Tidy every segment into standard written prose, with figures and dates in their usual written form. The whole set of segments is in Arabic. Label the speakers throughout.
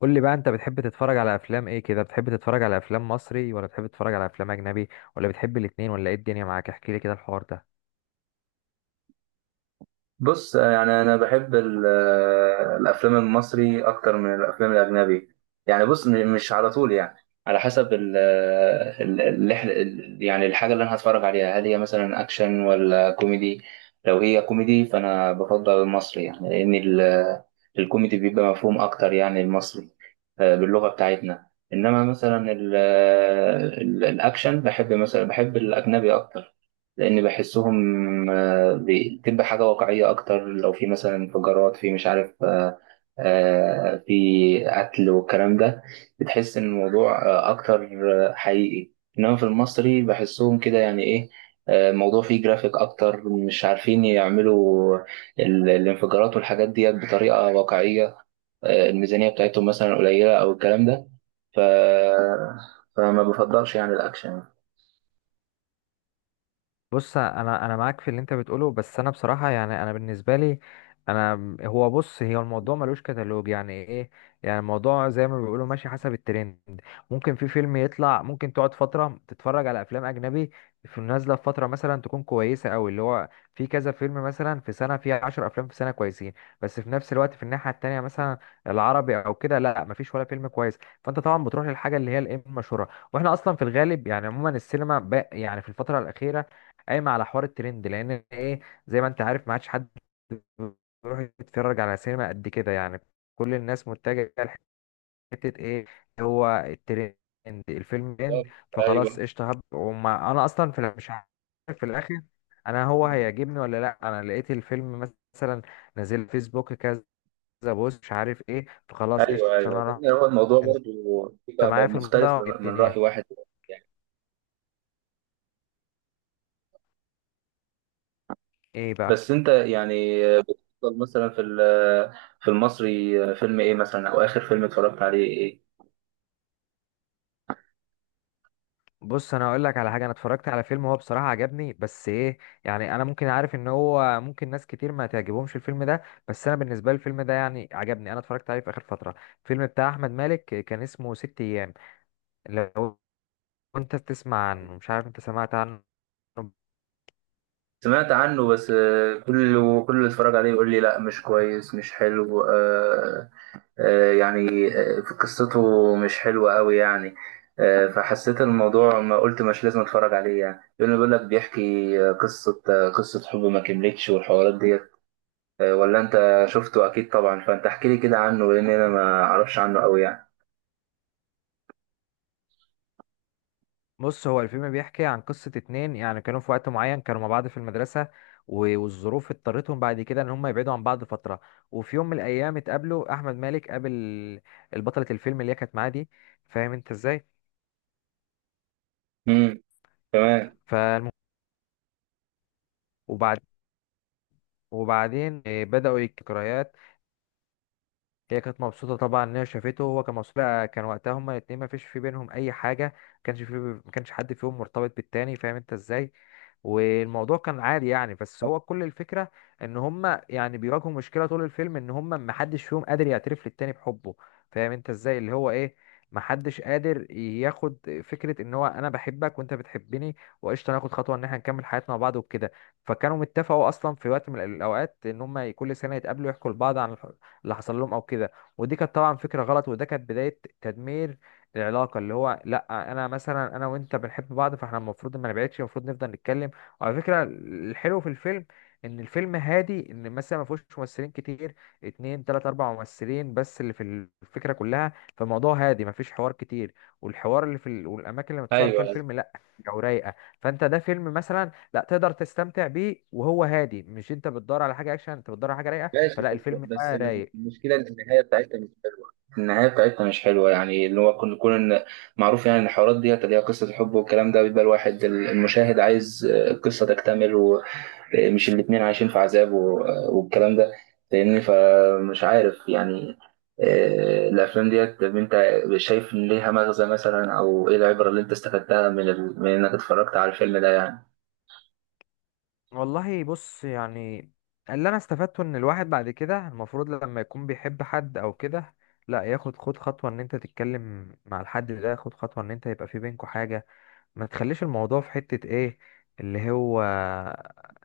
Speaker 1: قول لي بقى، انت بتحب تتفرج على افلام ايه كده؟ بتحب تتفرج على افلام مصري، ولا بتحب تتفرج على افلام اجنبي، ولا بتحب الاتنين، ولا ايه الدنيا معاك؟ احكي لي كده الحوار ده.
Speaker 2: بص يعني انا بحب الافلام المصري اكتر من الافلام الاجنبي. يعني بص، مش على طول يعني. على حسب ال آه، ال- اللي إحنا- ال- يعني الحاجه اللي انا هتفرج عليها، هل هي مثلا اكشن ولا كوميدي؟ لو هي كوميدي فانا بفضل المصري يعني، لان الكوميدي بيبقى مفهوم اكتر، يعني المصري باللغه بتاعتنا. انما مثلا الاكشن بحب مثلا، بحب الاجنبي اكتر، لان بحسهم دي تبقى حاجة واقعية أكتر. لو في مثلا انفجارات في مش عارف في قتل والكلام ده، بتحس إن الموضوع أكتر حقيقي. إنما في المصري بحسهم كده يعني إيه، الموضوع فيه جرافيك أكتر، مش عارفين يعملوا الانفجارات والحاجات دي بطريقة واقعية. الميزانية بتاعتهم مثلا قليلة أو الكلام ده. ف... فما بفضلش يعني الأكشن.
Speaker 1: بص، انا معاك في اللي انت بتقوله، بس انا بصراحه، يعني انا بالنسبه لي، انا هو بص، هي الموضوع ملوش كتالوج. يعني ايه؟ يعني الموضوع زي ما بيقولوا ماشي حسب الترند. ممكن في فيلم يطلع، ممكن تقعد فتره تتفرج على افلام اجنبي، في نازله في فتره مثلا تكون كويسه قوي، اللي هو في كذا فيلم، مثلا في سنه في 10 افلام في سنه كويسين. بس في نفس الوقت في الناحيه التانيه مثلا العربي او كده، لا، مفيش ولا فيلم كويس. فانت طبعا بتروح للحاجه اللي هي الايه المشهوره. واحنا اصلا في الغالب، يعني عموما، السينما يعني في الفتره الاخيره قايمه على حوار الترند، لان ايه؟ زي ما انت عارف، ما عادش حد بيروح يتفرج على سينما قد كده يعني. كل الناس متجهه لحته ايه؟ اللي هو الترند. الفيلم ترند
Speaker 2: بالظبط،
Speaker 1: فخلاص
Speaker 2: ايوه.
Speaker 1: قشطه، هب، وما انا اصلا في مش عارف في الاخر انا هو هيعجبني ولا لا. انا لقيت الفيلم مثلا نازل، فيسبوك كذا بوست، مش عارف ايه، فخلاص
Speaker 2: ايوه،
Speaker 1: قشطه
Speaker 2: ايوه
Speaker 1: انا
Speaker 2: لان
Speaker 1: راح.
Speaker 2: هو الموضوع
Speaker 1: انت
Speaker 2: برضو بيبقى
Speaker 1: معايا في
Speaker 2: مختلف
Speaker 1: الموضوع؟ إيه
Speaker 2: من من
Speaker 1: الدنيا؟
Speaker 2: راي واحد يعني.
Speaker 1: ايه بقى؟
Speaker 2: بس انت يعني بتفضل مثلا في في المصري فيلم ايه مثلا، او اخر فيلم اتفرجت عليه ايه؟
Speaker 1: بص، انا هقول لك على حاجه، انا اتفرجت على فيلم هو بصراحه عجبني، بس ايه، يعني انا ممكن عارف ان هو ممكن ناس كتير ما تعجبهمش الفيلم ده، بس انا بالنسبه لي الفيلم ده يعني عجبني. انا اتفرجت عليه في اخر فتره. الفيلم بتاع احمد مالك، كان اسمه ست ايام. لو انت تسمع عنه، مش عارف انت سمعت عنه؟
Speaker 2: سمعت عنه، بس كل كل اللي اتفرج عليه يقول لي لا مش كويس، مش حلو. يعني في قصته مش حلوه قوي يعني. فحسيت الموضوع ما قلت مش لازم اتفرج عليه يعني. يقول لك بيحكي قصه، قصه حب ما كملتش والحوارات دي. ولا انت شفته اكيد طبعا، فانت احكي لي كده عنه لان انا ما اعرفش عنه قوي يعني.
Speaker 1: بص، هو الفيلم بيحكي عن قصه اتنين، يعني كانوا في وقت معين كانوا مع بعض في المدرسه، والظروف اضطرتهم بعد كده ان هم يبعدوا عن بعض فتره. وفي يوم من الايام اتقابلوا، احمد مالك قابل البطله الفيلم اللي هي كانت معاه دي، فاهم انت ازاي؟
Speaker 2: امم، تمام.
Speaker 1: فالمهم، وبعد وبعدين بدأوا الذكريات. هي كانت مبسوطة طبعا إن هي شافته، وهو كان مبسوط بقى. كان وقتها هما الاتنين مفيش في بينهم أي حاجة، مكانش في مكانش حد فيهم مرتبط بالتاني، فاهم أنت إزاي؟ والموضوع كان عادي يعني، بس هو كل الفكرة إن هما يعني بيواجهوا مشكلة طول الفيلم، إن هما محدش فيهم قادر يعترف للتاني بحبه. فاهم أنت إزاي؟ اللي هو إيه، محدش قادر ياخد فكرة إن هو أنا بحبك وأنت بتحبني، وقشطة ناخد خطوة إن إحنا نكمل حياتنا مع بعض وكده. فكانوا متفقوا أصلا في وقت من الأوقات إن هما كل سنة يتقابلوا، يحكوا لبعض عن اللي حصل لهم او كده. ودي كانت طبعا فكره غلط، وده كانت بدايه تدمير العلاقه. اللي هو لا، انا مثلا انا وانت بنحب بعض، فاحنا المفروض ما نبعدش، المفروض نفضل نتكلم. وعلى فكره الحلو في الفيلم، ان الفيلم هادي، ان مثلا ما فيهوش ممثلين كتير، اتنين تلات اربع ممثلين بس اللي في الفكره كلها. فالموضوع هادي، ما فيش حوار كتير. والحوار اللي في والاماكن اللي متصور
Speaker 2: ايوه.
Speaker 1: فيها الفيلم، لا، جو رايقه. فانت ده فيلم مثلا لا تقدر تستمتع بيه وهو هادي، مش انت بتدور على حاجه اكشن، انت بتدور على حاجه رايقه،
Speaker 2: ماشي،
Speaker 1: فلا
Speaker 2: بس
Speaker 1: الفيلم
Speaker 2: بس
Speaker 1: بقى رايق.
Speaker 2: المشكله ان النهايه بتاعتها مش حلوه. النهايه بتاعتها مش حلوه يعني، اللي هو كنا نكون معروف يعني إن الحوارات ديت اللي هي قصه الحب والكلام ده، بيبقى الواحد المشاهد عايز القصه تكتمل، مش الاتنين عايشين في عذاب والكلام ده، فاهمني؟ فمش عارف يعني. الافلام ديت، طب انت شايف ان ليها مغزى مثلا، او ايه العبره اللي انت استفدتها من من انك اتفرجت على الفيلم ده يعني؟
Speaker 1: والله بص يعني، اللي انا استفدته ان الواحد بعد كده المفروض لما يكون بيحب حد او كده، لا، ياخد خطوة ان انت تتكلم مع الحد ده، خد خطوة ان انت يبقى في بينكوا حاجة. ما تخليش الموضوع في حتة ايه، اللي هو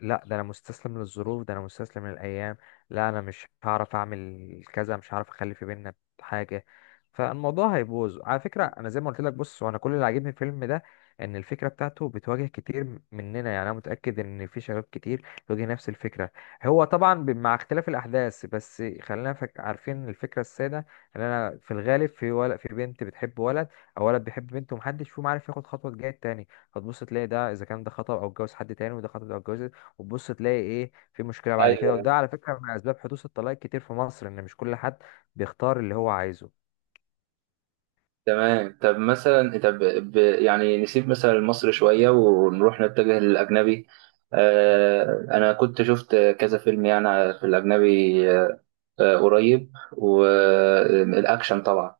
Speaker 1: لا ده انا مستسلم للظروف، ده انا مستسلم للايام، لا انا مش هعرف اعمل كذا، مش هعرف اخلي في بينا حاجة، فالموضوع هيبوظ. على فكرة انا زي ما قلت لك، بص، وانا كل اللي عاجبني في الفيلم ده ان الفكرة بتاعته بتواجه كتير مننا. يعني انا متأكد ان في شباب كتير بيواجه نفس الفكرة، هو طبعا مع اختلاف الاحداث، بس خلينا عارفين الفكرة السادة، ان انا في الغالب في ولا في بنت بتحب ولد، او ولد بيحب بنت، ومحدش فيهم عارف ياخد خطوه تجاه التاني. فتبص تلاقي ده اذا كان ده خطب او اتجوز حد تاني، وده خطب او اتجوز، وتبص تلاقي ايه؟ في مشكله بعد كده.
Speaker 2: ايوه،
Speaker 1: وده على فكره من اسباب حدوث الطلاق كتير في مصر، ان مش كل حد بيختار اللي هو عايزه.
Speaker 2: تمام. طب مثلا طب يعني نسيب مثلا مصر شويه ونروح نتجه للاجنبي. انا كنت شفت كذا فيلم يعني في الاجنبي قريب، والاكشن طبعا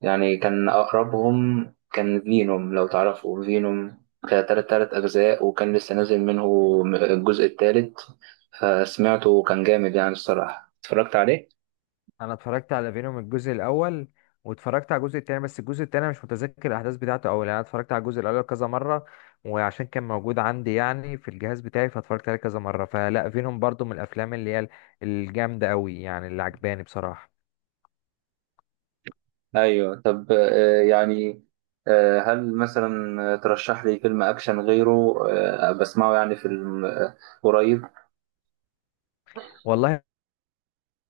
Speaker 2: يعني كان أقربهم. كان فينوم، لو تعرفوا فينوم. كان تلات أجزاء، وكان لسه نازل منه الجزء التالت. فسمعته وكان جامد يعني الصراحة. اتفرجت عليه؟
Speaker 1: انا اتفرجت على فينوم الجزء الاول، واتفرجت على الجزء التاني، بس الجزء التاني مش متذكر الاحداث بتاعته قوي، لان انا اتفرجت على الجزء الاول كذا مره، وعشان كان موجود عندي يعني في الجهاز بتاعي فاتفرجت عليه كذا مره. فلا، فينوم برضو من الافلام اللي هي الجامده قوي يعني، اللي عجباني بصراحه.
Speaker 2: أيوه. طب يعني هل مثلا ترشح لي فيلم أكشن غيره بسمعه يعني في قريب؟
Speaker 1: والله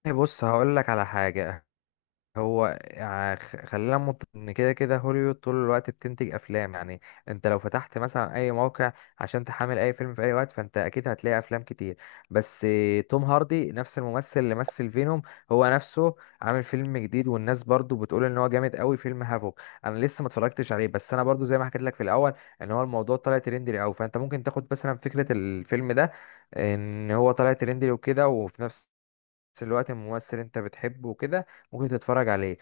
Speaker 1: طيب، بص هقول لك على حاجة، هو خلينا ان كده كده هوليوود طول الوقت بتنتج افلام يعني. انت لو فتحت مثلا اي موقع عشان تحمل اي فيلم في اي وقت، فانت اكيد هتلاقي افلام كتير. بس توم هاردي، نفس الممثل اللي مثل فينوم، هو نفسه عامل فيلم جديد والناس برضو بتقول ان هو جامد قوي، فيلم هافوك. انا لسه ما اتفرجتش عليه، بس انا برضو زي ما حكيت لك في الاول، ان هو الموضوع طلع ترندي قوي، فانت ممكن تاخد مثلا فكرة الفيلم ده ان هو طلع ترندي وكده، وفي نفس الوقت ممثل انت بتحبه وكده، ممكن تتفرج عليه.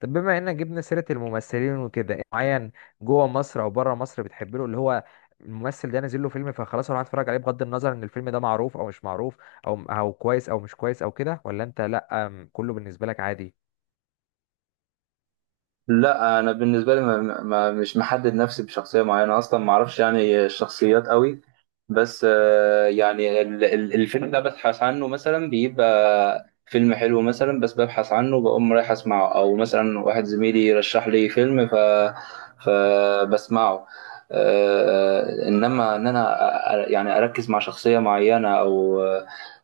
Speaker 1: طب بما انك جبنا سيرة الممثلين وكده، إيه معين جوه مصر او بره مصر بتحب له، اللي هو الممثل ده نازل له فيلم فخلاص اروح اتفرج عليه، بغض النظر ان الفيلم ده معروف او مش معروف، او كويس او مش كويس او كده، ولا انت لا، كله بالنسبة لك عادي؟
Speaker 2: لا انا بالنسبه لي ما مش محدد نفسي بشخصيه معينه، اصلا ما اعرفش يعني الشخصيات قوي. بس يعني الفيلم ده ببحث عنه مثلا، بيبقى فيلم حلو مثلا بس ببحث عنه بقوم رايح اسمعه، او مثلا واحد زميلي رشح لي فيلم فبسمعه. انما ان انا يعني اركز مع شخصيه معينه، او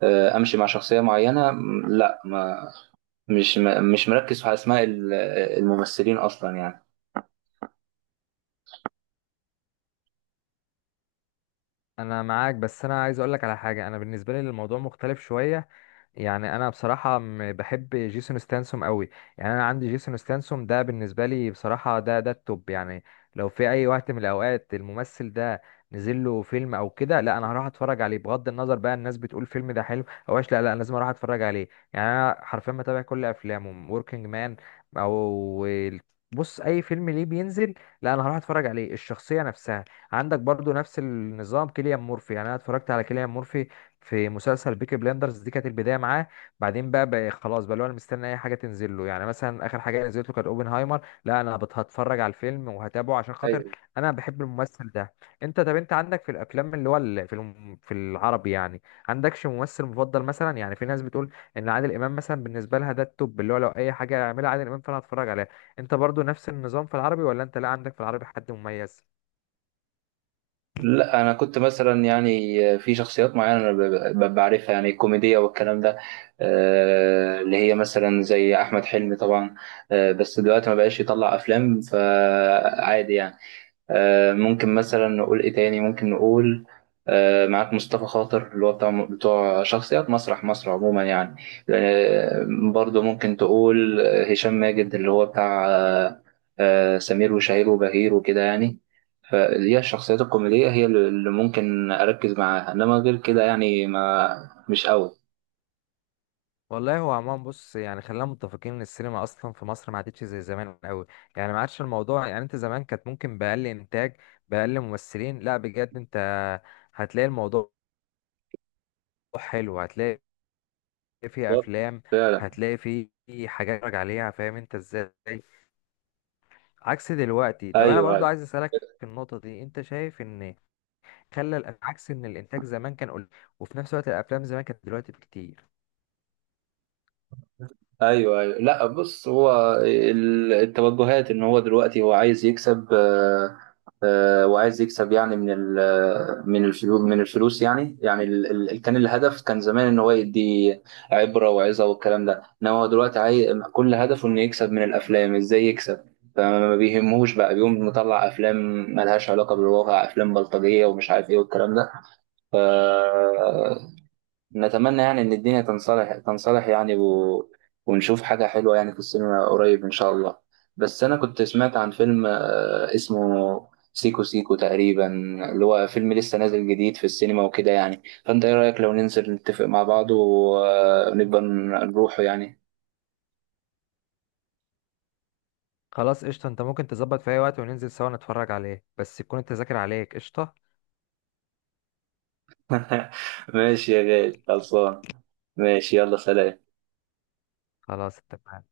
Speaker 2: امشي مع شخصيه معينه، لا. ما مش مش مركز في اسماء الممثلين اصلا يعني.
Speaker 1: انا معاك، بس انا عايز اقول لك على حاجة، انا بالنسبة لي الموضوع مختلف شوية. يعني انا بصراحه بحب جيسون ستانسوم قوي. يعني انا عندي جيسون ستانسوم ده بالنسبه لي بصراحه ده التوب يعني. لو في اي وقت من الاوقات الممثل ده نزل له فيلم او كده، لا انا هروح اتفرج عليه، بغض النظر بقى الناس بتقول فيلم ده حلو او وحش، لا لا، أنا لازم اروح اتفرج عليه. يعني انا حرفيا بتابع كل افلامه، وركينج مان، او بص اي فيلم ليه بينزل لا انا هروح اتفرج عليه. الشخصيه نفسها عندك برضو نفس النظام، كيليان مورفي. يعني انا اتفرجت على كيليان مورفي في مسلسل بيكي بلاندرز، دي كانت البدايه معاه. بعدين بقى, خلاص بقى اللي هو انا مستني اي حاجه تنزل له. يعني مثلا اخر حاجه نزلت له كانت اوبنهايمر، لا انا هتفرج على الفيلم وهتابعه عشان خاطر
Speaker 2: ايوه.
Speaker 1: انا بحب الممثل ده. انت طب انت عندك في الافلام اللي هو في في العربي يعني، عندكش ممثل مفضل مثلا؟ يعني في ناس بتقول ان عادل امام مثلا بالنسبه لها ده التوب، اللي هو لو اي حاجه يعملها عادل امام فانا هتفرج عليها. انت برضو نفس النظام في العربي، ولا انت لا عندك في العربي حد مميز؟
Speaker 2: لا انا كنت مثلا يعني في شخصيات معينه انا بعرفها يعني الكوميديه والكلام ده. اللي هي مثلا زي احمد حلمي طبعا. بس دلوقتي ما بقاش يطلع افلام، فعادي يعني. ممكن مثلا نقول ايه تاني، ممكن نقول معاك مصطفى خاطر اللي هو بتاع بتوع شخصيات مسرح مصر عموما يعني. آه، برضه ممكن تقول هشام ماجد اللي هو بتاع سمير وشهير وبهير وكده يعني. فهي الشخصيات الكوميدية هي اللي ممكن أركز معاها، إنما غير كده يعني ما مش أوي.
Speaker 1: والله هو عموما بص، يعني خلينا متفقين ان السينما اصلا في مصر ما عادتش زي زمان قوي. يعني ما عادش الموضوع، يعني انت زمان كانت ممكن باقل انتاج، باقل ممثلين، لا بجد انت هتلاقي الموضوع حلو، هتلاقي فيه
Speaker 2: بالظبط،
Speaker 1: افلام،
Speaker 2: فعلا.
Speaker 1: هتلاقي فيه حاجات تتفرج عليها، فاهم انت ازاي؟ عكس دلوقتي. طب انا برضو
Speaker 2: أيوه.
Speaker 1: عايز اسالك في النقطه دي، انت شايف ان خلى عكس ان الانتاج زمان كان قليل، وفي نفس الوقت الافلام زمان كانت دلوقتي بكتير.
Speaker 2: ايوه، ايوه لا بص هو التوجهات ان هو دلوقتي هو عايز يكسب. وعايز يكسب يعني من من الفلوس، من الفلوس يعني. يعني كان الهدف كان زمان ان هو يدي عبره وعظه والكلام ده، انما هو دلوقتي عايز كل هدفه انه يكسب من الافلام، ازاي يكسب. فما بيهمهوش بقى، بيقوم مطلع افلام ملهاش علاقه بالواقع، افلام بلطجيه ومش عارف ايه والكلام ده. ف نتمنى يعني إن الدنيا تنصلح، تنصلح يعني ونشوف حاجة حلوة يعني في السينما قريب إن شاء الله. بس أنا كنت سمعت عن فيلم اسمه سيكو سيكو تقريبا، اللي هو فيلم لسه نازل جديد في السينما وكده يعني. فأنت إيه رأيك لو ننزل نتفق مع بعض ونبقى نروحه يعني؟
Speaker 1: خلاص قشطة، انت ممكن تظبط في اي وقت وننزل سوا نتفرج عليه، بس تكون التذاكر عليك. قشطة،
Speaker 2: ماشي يا غالي، خلصان. ماشي، يلا سلام.
Speaker 1: خلاص اتفقنا.